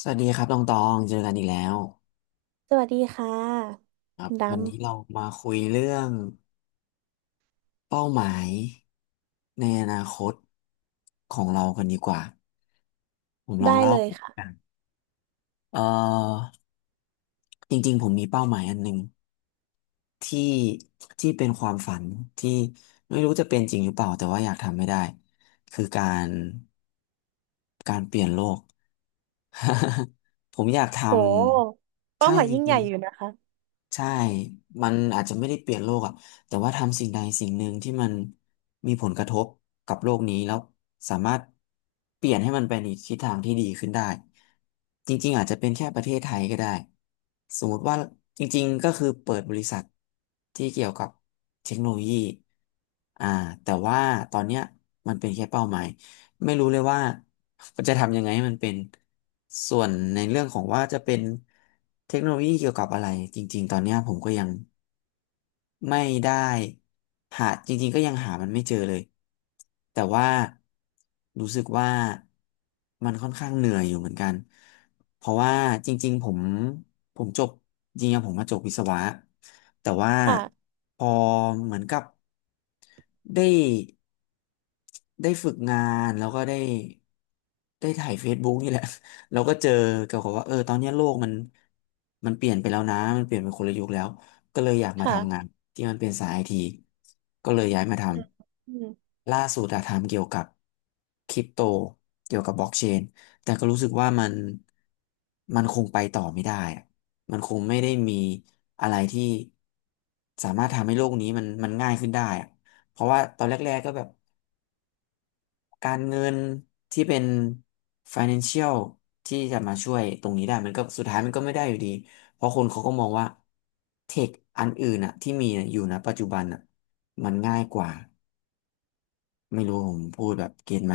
สวัสดีครับตองตองเจอกันอีกแล้วสวัสดีค่ะครัคุบณดวันนี้เรามาคุยเรื่องเป้าหมายในอนาคตของเรากันดีกว่าผมำลองได้เล่าเลยกัค่ะนเอ่อจริงๆผมมีเป้าหมายอันหนึ่งที่ที่เป็นความฝันที่ไม่รู้จะเป็นจริงหรือเปล่าแต่ว่าอยากทำไม่ได้คือการเปลี่ยนโลก ผมอยากทโหำเป้าใช่หมายจยิ่งใหริญ่ง อยู่นะคะใช่มันอาจจะไม่ได้เปลี่ยนโลกอ่ะแต่ว่าทำสิ่งใดสิ่งหนึ่งที่มันมีผลกระทบกับโลกนี้แล้วสามารถเปลี่ยนให้มันไปในทิศทางที่ดีขึ้นได้จริงๆอาจจะเป็นแค่ประเทศไทยก็ได้สมมติว่าจริงๆก็คือเปิดบริษัทที่เกี่ยวกับเทคโนโลยีอ่าแต่ว่าตอนเนี้ยมันเป็นแค่เป้าหมาย ไม่รู้เลยว่าจะทำยังไงให้มันเป็นส่วนในเรื่องของว่าจะเป็นเทคโนโลยีเกี่ยวกับอะไรจริงๆตอนเนี้ยผมก็ยัง ไม่ได้หาจริงๆก็ยังหามันไม่เจอเลยแต่ว่ารู้สึกว่ามันค่อนข้างเหนื่อยอยู่เหมือนกันเพราะว่าจริงๆผมผมจบจริงๆผมมาจบวิศวะแต่ว่าค่ะพอเหมือนกับได้ได้ฝึกงานแล้วก็ได้ถ่าย Facebook นี่แหละ เราก็เจอเกี่ยวกับว่าเออตอนเนี้ยโลกมันเปลี่ยนไปแล้วนะมันเปลี่ยนไปคนละยุคแล้ว ก็เลยอยากมาทำงานค่ะที่มันเป็นสายไอทีก็เลยย้ายมาทอืมอืมำล่าสุดอะทำเกี่ยวกับคริปโตเกี่ยวกับบล็อกเชนแต่ก็รู้สึกว่ามันคงไปต่อไม่ได้อะมันคงไม่ได้มีอะไรที่สามารถทำให้โลกนี้มันง่ายขึ้นได้อะเพราะว่าตอนแรกๆก็แบบ การเงินที่เป็น financial ที่จะมาช่วยตรงนี้ได้มันก็สุดท้ายมันก็ไม่ได้อยู่ดีเพราะคนเขาก็มองว่าเทคอันอื่นอะที่มีอะอยู่นะปัจจุบันอะมันง่ายกว่าไม่รู้ผมพูดแบบเก็ตไหม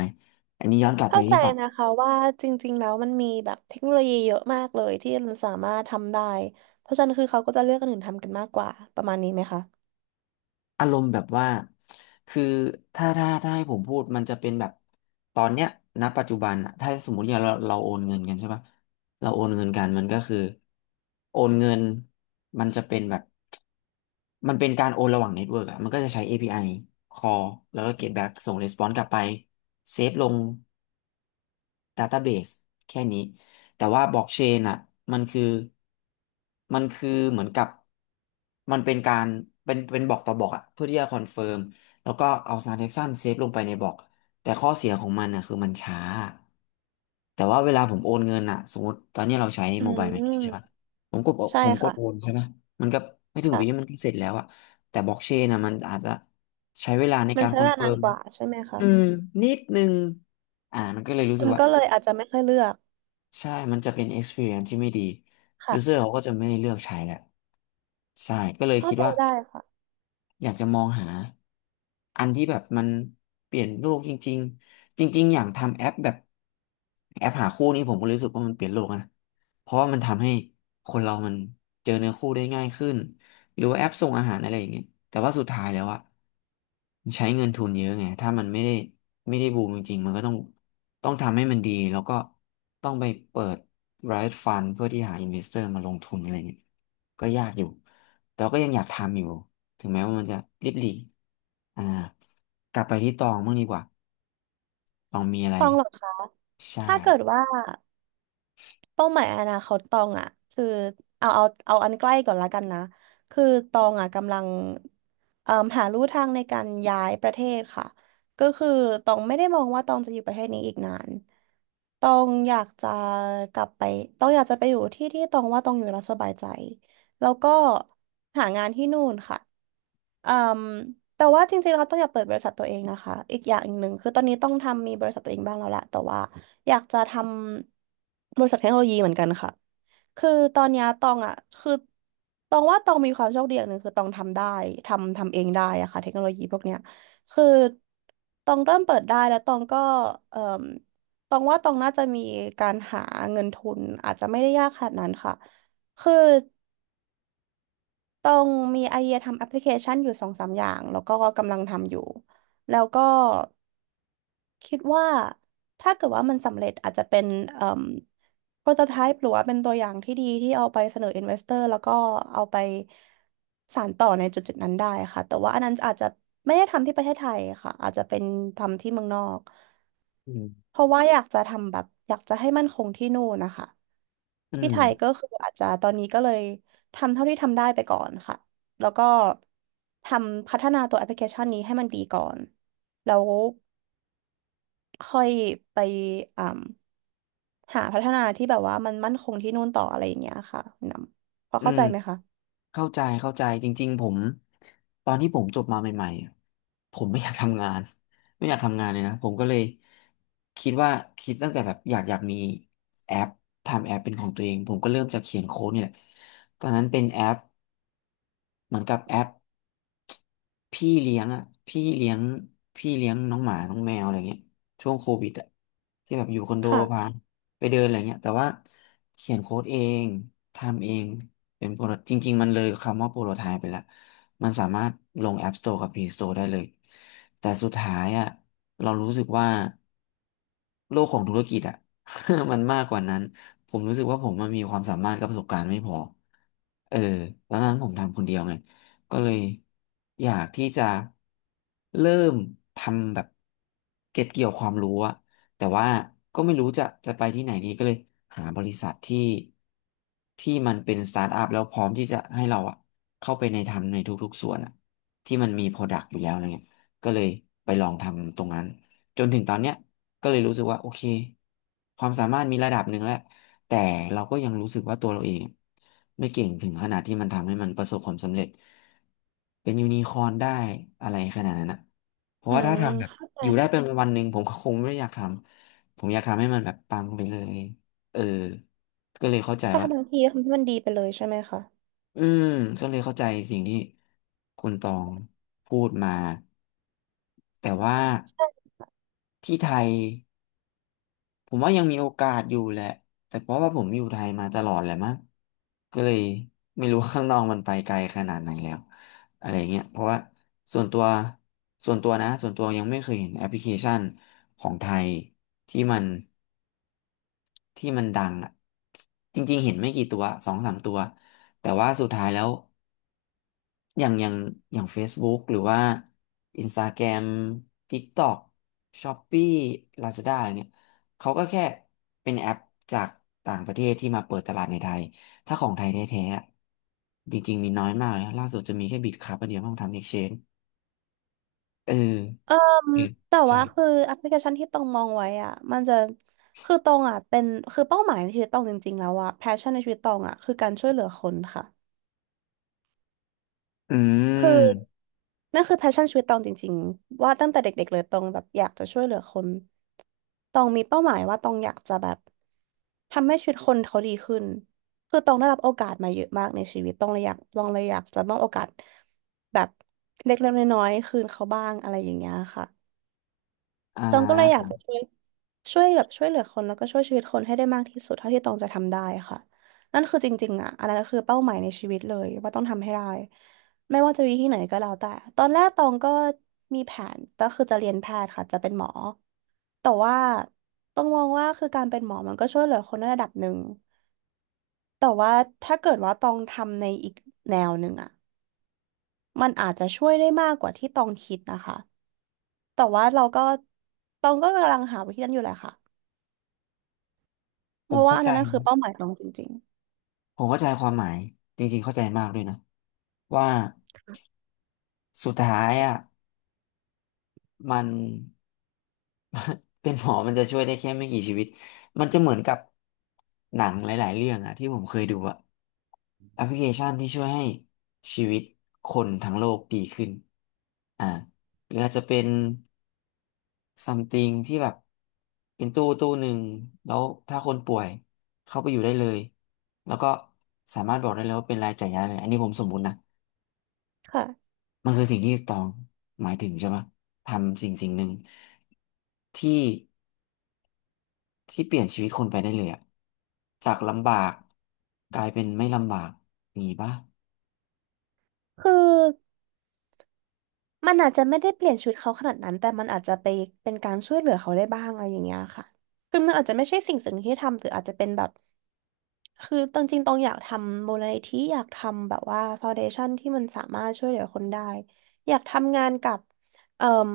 อันนี้ย้อนกลับไปเข้าใจที่ฝั่งนะคะว่าจริงๆแล้วมันมีแบบเทคโนโลยีเยอะมากเลยที่มันสามารถทำได้เพราะฉะนั้นคือเขาก็จะเลือกคนอื่นทำกันมากกว่าประมาณนี้ไหมคะอารมณ์แบบว่าคือถ้าให้ผมพูดมันจะเป็นแบบตอนเนี้ยณปัจจุบันอะถ้าสมมติอย่างเราโอนเงินกันใช่ปะเราโอนเงินกันมันก็คือโอนเงินมันจะเป็นแบบ มันเป็นการโอนระหว่างเน็ตเวิร์กอะมันก็จะใช้ API call แล้วก็ get back ส่ง response กลับไปเซฟลง database แค่นี้ แต่ว่าบล็อกเชนอะมันคือมันคือเหมือนกับมันเป็นการเป็นบอกต่อบอกอะเพื่อที่จะคอนเฟิร์มแล้วก็เอา transaction เซฟลงไปในบล็อกแต่ข้อเสียของมันอะคือมันช้า แต่ว่าเวลาผมโอนเงินอะสมมติตอนนี้เราใช้อืโมบายแบงกิ้งใช่ปะมผมกดใช่ผมกดค่ะโอนใช่ไหมมันก็ไม่ถึงวิค่ะมันก็เสร็จแล้วอะแต่บล็อกเชนอะมันอาจจะใช้เวลาในมันการใช้คอเวนลาเฟินาร์นมกว่าใช่ไหมคะอืมนิดนึงมันก็เลยรู้คสึกนว่าก็เลยอาจจะไม่ค่อยเลือกใช่มันจะเป็น experience ที่ไม่ดี user ค่ะเขาก็จะไม่เลือกใช้แหละใช่ก็เลยเข้าคิดใจว่า ได้ค่ะอยากจะมองหาอันที่แบบมันเปลี่ยนโลกจริงๆจริงๆอย่างทำแอปแบบแอปหาคู่นี่ผมก็รู้สึกว่ามันเปลี่ยนโลกนะเพราะว่ามันทำให้คนเรามันเจอเนื้อคู่ได้ง่ายขึ้นหรือว่าแอปส่งอาหารอะไรอย่างเงี้ยแต่ว่าสุดท้ายแล้วอะมันใช้เงินทุนเยอะไงถ้ามันไม่ได้บูมจริงๆมันก็ต้องทำให้มันดีแล้วก็ต้องไปเปิด Riot Fund เพื่อที่หา investor มาลงทุนอะไรเงี้ยก็ยากอยู่แต่ว่าก็ยังอยากทำอยู่ ถึงแม้ว่ามันจะริบหรี่อ่ากลับไปที่ตองบ้างดีกว่าตองมีอะไรต้องหรอคะใช่ถ้าเกิดว่า เป้าหมายอนาคตตองอ่ะคือเอาอันใกล้ก่อนละกันนะคือตองอ่ะกำลังเอ่มหาลู่ทางในการย้ายประเทศค่ะก็คือตองไม่ได้มองว่าตองจะอยู่ประเทศนี้อีกนานตองอยากจะกลับไปตองอยากจะไปอยู่ที่ที่ตองว่าตองอยู่แล้วสบายใจ แล้วก็หางานที่นู่นค่ะอืมแต่ว่าจริงๆเราต้องอยากเปิดบริษัทตัวเองนะคะ อีกอย่างหนึ่งคือตอนนี้ต้องทำมีบริษัทตัวเองบ้างแล้วแหละแต่ว่าอยากจะทำบริษัทเทคโนโลยีเหมือนกันค่ะคือตอนเนี้ยตองอ่ะคือตองว่าตองมีความโชคดีอย่างหนึ่งคือตองทำได้ทำเองได้อะค่ะเทคโนโลยีพวกเนี้ยคือตองเริ่มเปิดได้แล้วตองก็เอ่มตองว่าตองน่าจะมีการหาเงินทุนอาจจะไม่ได้ยากขนาดนั้นค่ะคือ ต้องมีไอเดียทำแอปพลิเคชันอยู่สองสามอย่างแล้วก็กำลังทำอยู่แล้วก็คิดว่าถ้าเกิดว่ามันสำเร็จอาจจะเป็นเอ่มโปรโตไทป์หรือว่าเป็นตัวอย่างที่ดีที่เอาไปเสนออินเวสเตอร์แล้วก็เอาไปสานต่อในจุดจุดนั้นได้ค่ะแต่ว่าอันนั้นอาจจะไม่ได้ทำที่ประเทศไทยค่ะอาจจะเป็นทำที่เมืองนอก อืมเพราะว่าอยากจะทำแบบอยากจะให้มั่นคงที่นู่นนะคะอืที่มไทยก็คืออาจจะตอนนี้ก็เลยทำเท่าที่ทำได้ไปก่อนค่ะแล้วก็ทำพัฒนาตัวแอปพลิเคชันนี้ให้มันดีก่อนแล้วค่อยไปอ่าหาพัฒนาที่แบบว่ามันมั่นคงที่นู่นต่ออะไรอย่างเงี้ยค่ะคุณนำพออืเข้ามใจไหมคะเข้าใจจริงๆผมตอนที่ผมจบมาใหม่ๆอะผมไม่อยากทำงาน ไม่อยากทำงานเลยนะผมก็เลยคิดว่าคิดตั้งแต่แบบอยากมีแอปทำแอปเป็นของตัวเองผมก็เริ่มจากเขียนโค้ดนี่แหละตอนนั้นเป็นแอป เหมือนกับแอปพี่เลี้ยงอ่ะพี่เลี้ยงพี่เลี้ยงน้องหมาน้องแมวอะไรเงี้ยช่วงโควิดอ่ะที่แบบอยู่คอนโดค่ะพาไปเดินอะไรเงี้ยแต่ว่าเขียนโค้ดเองทำเองเป็นโปรจริงๆมันเลยคำว่าโปรโตไทป์ไปแล้ว มันสามารถลง App Store กับ Play Store ได้เลยแต่สุดท้ายอ่ะเรารู้สึกว่าโลกของธุรกิจอ่ะ มันมากกว่านั้นผมรู้สึกว่าผมมันมีความสามารถกับประสบการณ์ไม่พอเออแล้วนั้นผมทำคนเดียวไงก็เลยอยากที่จะเริ่มทำแบบเก็บเกี่ยวความรู้อะ แต่ว่าก็ไม่รู้จะไปที่ไหนดีก็เลยหาบริษัทที่มันเป็นสตาร์ทอัพแล้วพร้อมที่จะให้เราอะเข้าไปในทำในทุกๆส่วนอะที่มันมีโปรดักต์อยู่แล้วอะไรเงี้ยก็เลยไปลองทำตรงนั้นจนถึงตอนเนี้ยก็เลยรู้สึกว่าโอเคความสามารถมีระดับหนึ่งแล้วแต่เราก็ยังรู้สึกว่าตัวเราเองไม่เก่งถึงขนาดที่มันทำให้มันประสบความสำเร็จเป็นยูนิคอร์นได้อะไรขนาดนั้นนะ เพราะอืว่าถ้ามทำแบบเข้าใจอยู่ได้เป็นค่ะวันหนึ่งผมก็คงไม่อยากทำผมอยากทำให้มันแบบปังไปเลยเออก็เลยเข้าใจถ้าว่าทำทันทีทำให้มันดีไปเลยใช่ไหมคะ อืมก็เลยเข้าใจสิ่งที่คุณตองพูดมาแต่ว่าที่ไทย ผมว่ายังมีโอกาสอยู่แหละแต่เพราะว่าผมอยู่ไทยมาตลอดแหละมั้งก็เลยไม่รู้ว่าข้างนอกมันไปไกลขนาดไหนแล้วอะไรเงี้ยเพราะว่าส่วนตัวส่วนตัวนะส่วนตัวยังไม่เคยเห็นแอปพลิเคชันของไทยที่มันที่มันดังอ่ะจริงๆเห็นไม่กี่ตัวสองสามตัวแต่ว่าสุดท้ายแล้ว อย่างอย่างอย่าง Facebook หรือว่า Instagram TikTok Shopee Lazada อะไรเนี่ยเขาก็แค่เป็นแอปจากต่างประเทศที่มาเปิดตลาดในไทยถ้าของไทยแท้ๆอะจริงๆมีน้อยมากนะล่าสุดจะมีแค่บิตครับอันเดียวต้องทำ Exchange เออเอออืมแต่ใช่ว่าคือแอปพลิเคชันที่ตองมองไว้อ่ะมันจะคือตองอ่ะเป็นคือเป้าหมายในชีวิตตองจริงๆแล้วอ่ะแพชชั่นในชีวิตตองอ่ะคือการช่วยเหลือคนค่ะอืคือมนั่นคือแพชชั่นชีวิตตองจริงๆว่าตั้งแต่เด็กๆเลยตองแบบอยากจะช่วยเหลือคนตองมีเป้าหมายว่าตองอยากจะแบบทำให้ชีวิตคนเขาดีขึ้นคือตองได้รับโอกาสมาเยอะมากในชีวิตตองเลยอยากตองเลยอยากจะมอบโอกาสแบบเล็กๆน้อยๆคืนเขาบ้างอะไรอย่างเงี้ยค่ะอ่าตองก็เลยอผยากมจะช่วย ช่วยแบบช่วยเหลือคนแล้วก็ช่วยชีวิตคนให้ได้มากที่สุดเท่าที่ตองจะทำได้ค่ะนั่นคือจริงๆอ่ะอันนั้นคือเป้าหมายในชีวิตเลยว่าต้องทำให้ได้ไม่ว่าจะวิธีไหนก็แล้วแต่ตอนแรกตองก็มีแผนก็คือจะเรียนแพทย์ค่ะจะเป็นหมอแต่ว่าต้องมองว่าคือการเป็นหมอมันก็ช่วยเหลือคนในระดับหนึ่งแต่ว่าถ้าเกิดว่าตองทำในอีกแนวหนึ่งอ่ะมันอาจจะช่วยได้มากกว่าที่ตองคิดนะคะแต่ว่าเราก็ตองก็กำลังหาวิธีนั้นอยู่แหละค่ะผเพมราะว่าเข้าอันใจนั้นน่ะคือเป้าหมายตองจริง ผมเข้าใจความหมายจริงๆเข้าใจมากด้วยนะว่าสุดท้ายอ่ะ มัน เป็นหมอมันจะช่วยได้แค่ไม่กี่ชีวิต มันจะเหมือนกับหนังหลายๆเรื่องอะที่ผมเคยดูอะแอปพลิเคชันที่ช่วยให้ชีวิตคนทั้งโลกดีขึ้นอ่าหรืออาจจะเป็น something ที่แบบเป็นตู้หนึ่งแล้วถ้าคนป่วยเข้าไปอยู่ได้เลยแล้วก็สามารถบอกได้เลยว่าเป็นรายจ่ายยาเลยอันนี้ผมสมมุตินะค่ะมันคือสิ่งที่ตองหมายถึงใช่ปะทำสิ่งหนึ่งที่ ที่เปลี่ยนชีวิตคนไปได้เลยอะจากลำบากกลายเป็นไม่ลำบากมีปะคือมันอาจจะไม่ได้เปลี่ยนชีวิตเขาขนาดนั้นแต่มันอาจจะไปเป็นการช่วยเหลือเขาได้บ้างอะไรอย่างเงี้ยค่ะคือมันอาจจะไม่ใช่สิ่งที่ทำหรืออาจจะเป็นแบบคือตอนจริงๆตองอยากทำมูลนิธิอยากทำแบบว่าฟาวเดชั่นที่มันสามารถช่วยเหลือคนได้อยากทำงานกับเอ่ม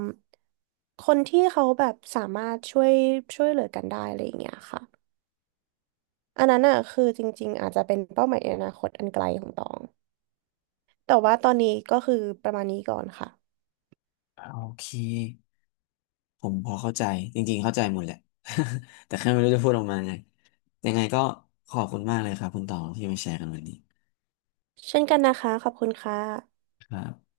คนที่เขาแบบสามารถช่วยช่วยเหลือกันได้อะไรอย่างเงี้ยค่ะอันนั้นอ่ะคือจริงๆอาจจะเป็นเป้าหมายอนาคตอันไกลของตองแต่ว่าตอนนี้ก็คือประมาณนี้ก่อนค่ะ อ่าโอเคผมพอเข้าใจจริงๆเข้าใจหมดแหละ แต่แค่ไม่รู้จะพูดออกมาไงยังไงก็ขอบคุณมากเลยครับคุณตองที่มาแชร์กันวันนี้เช่นกันนะคะ ขอบคุณค่ะครับ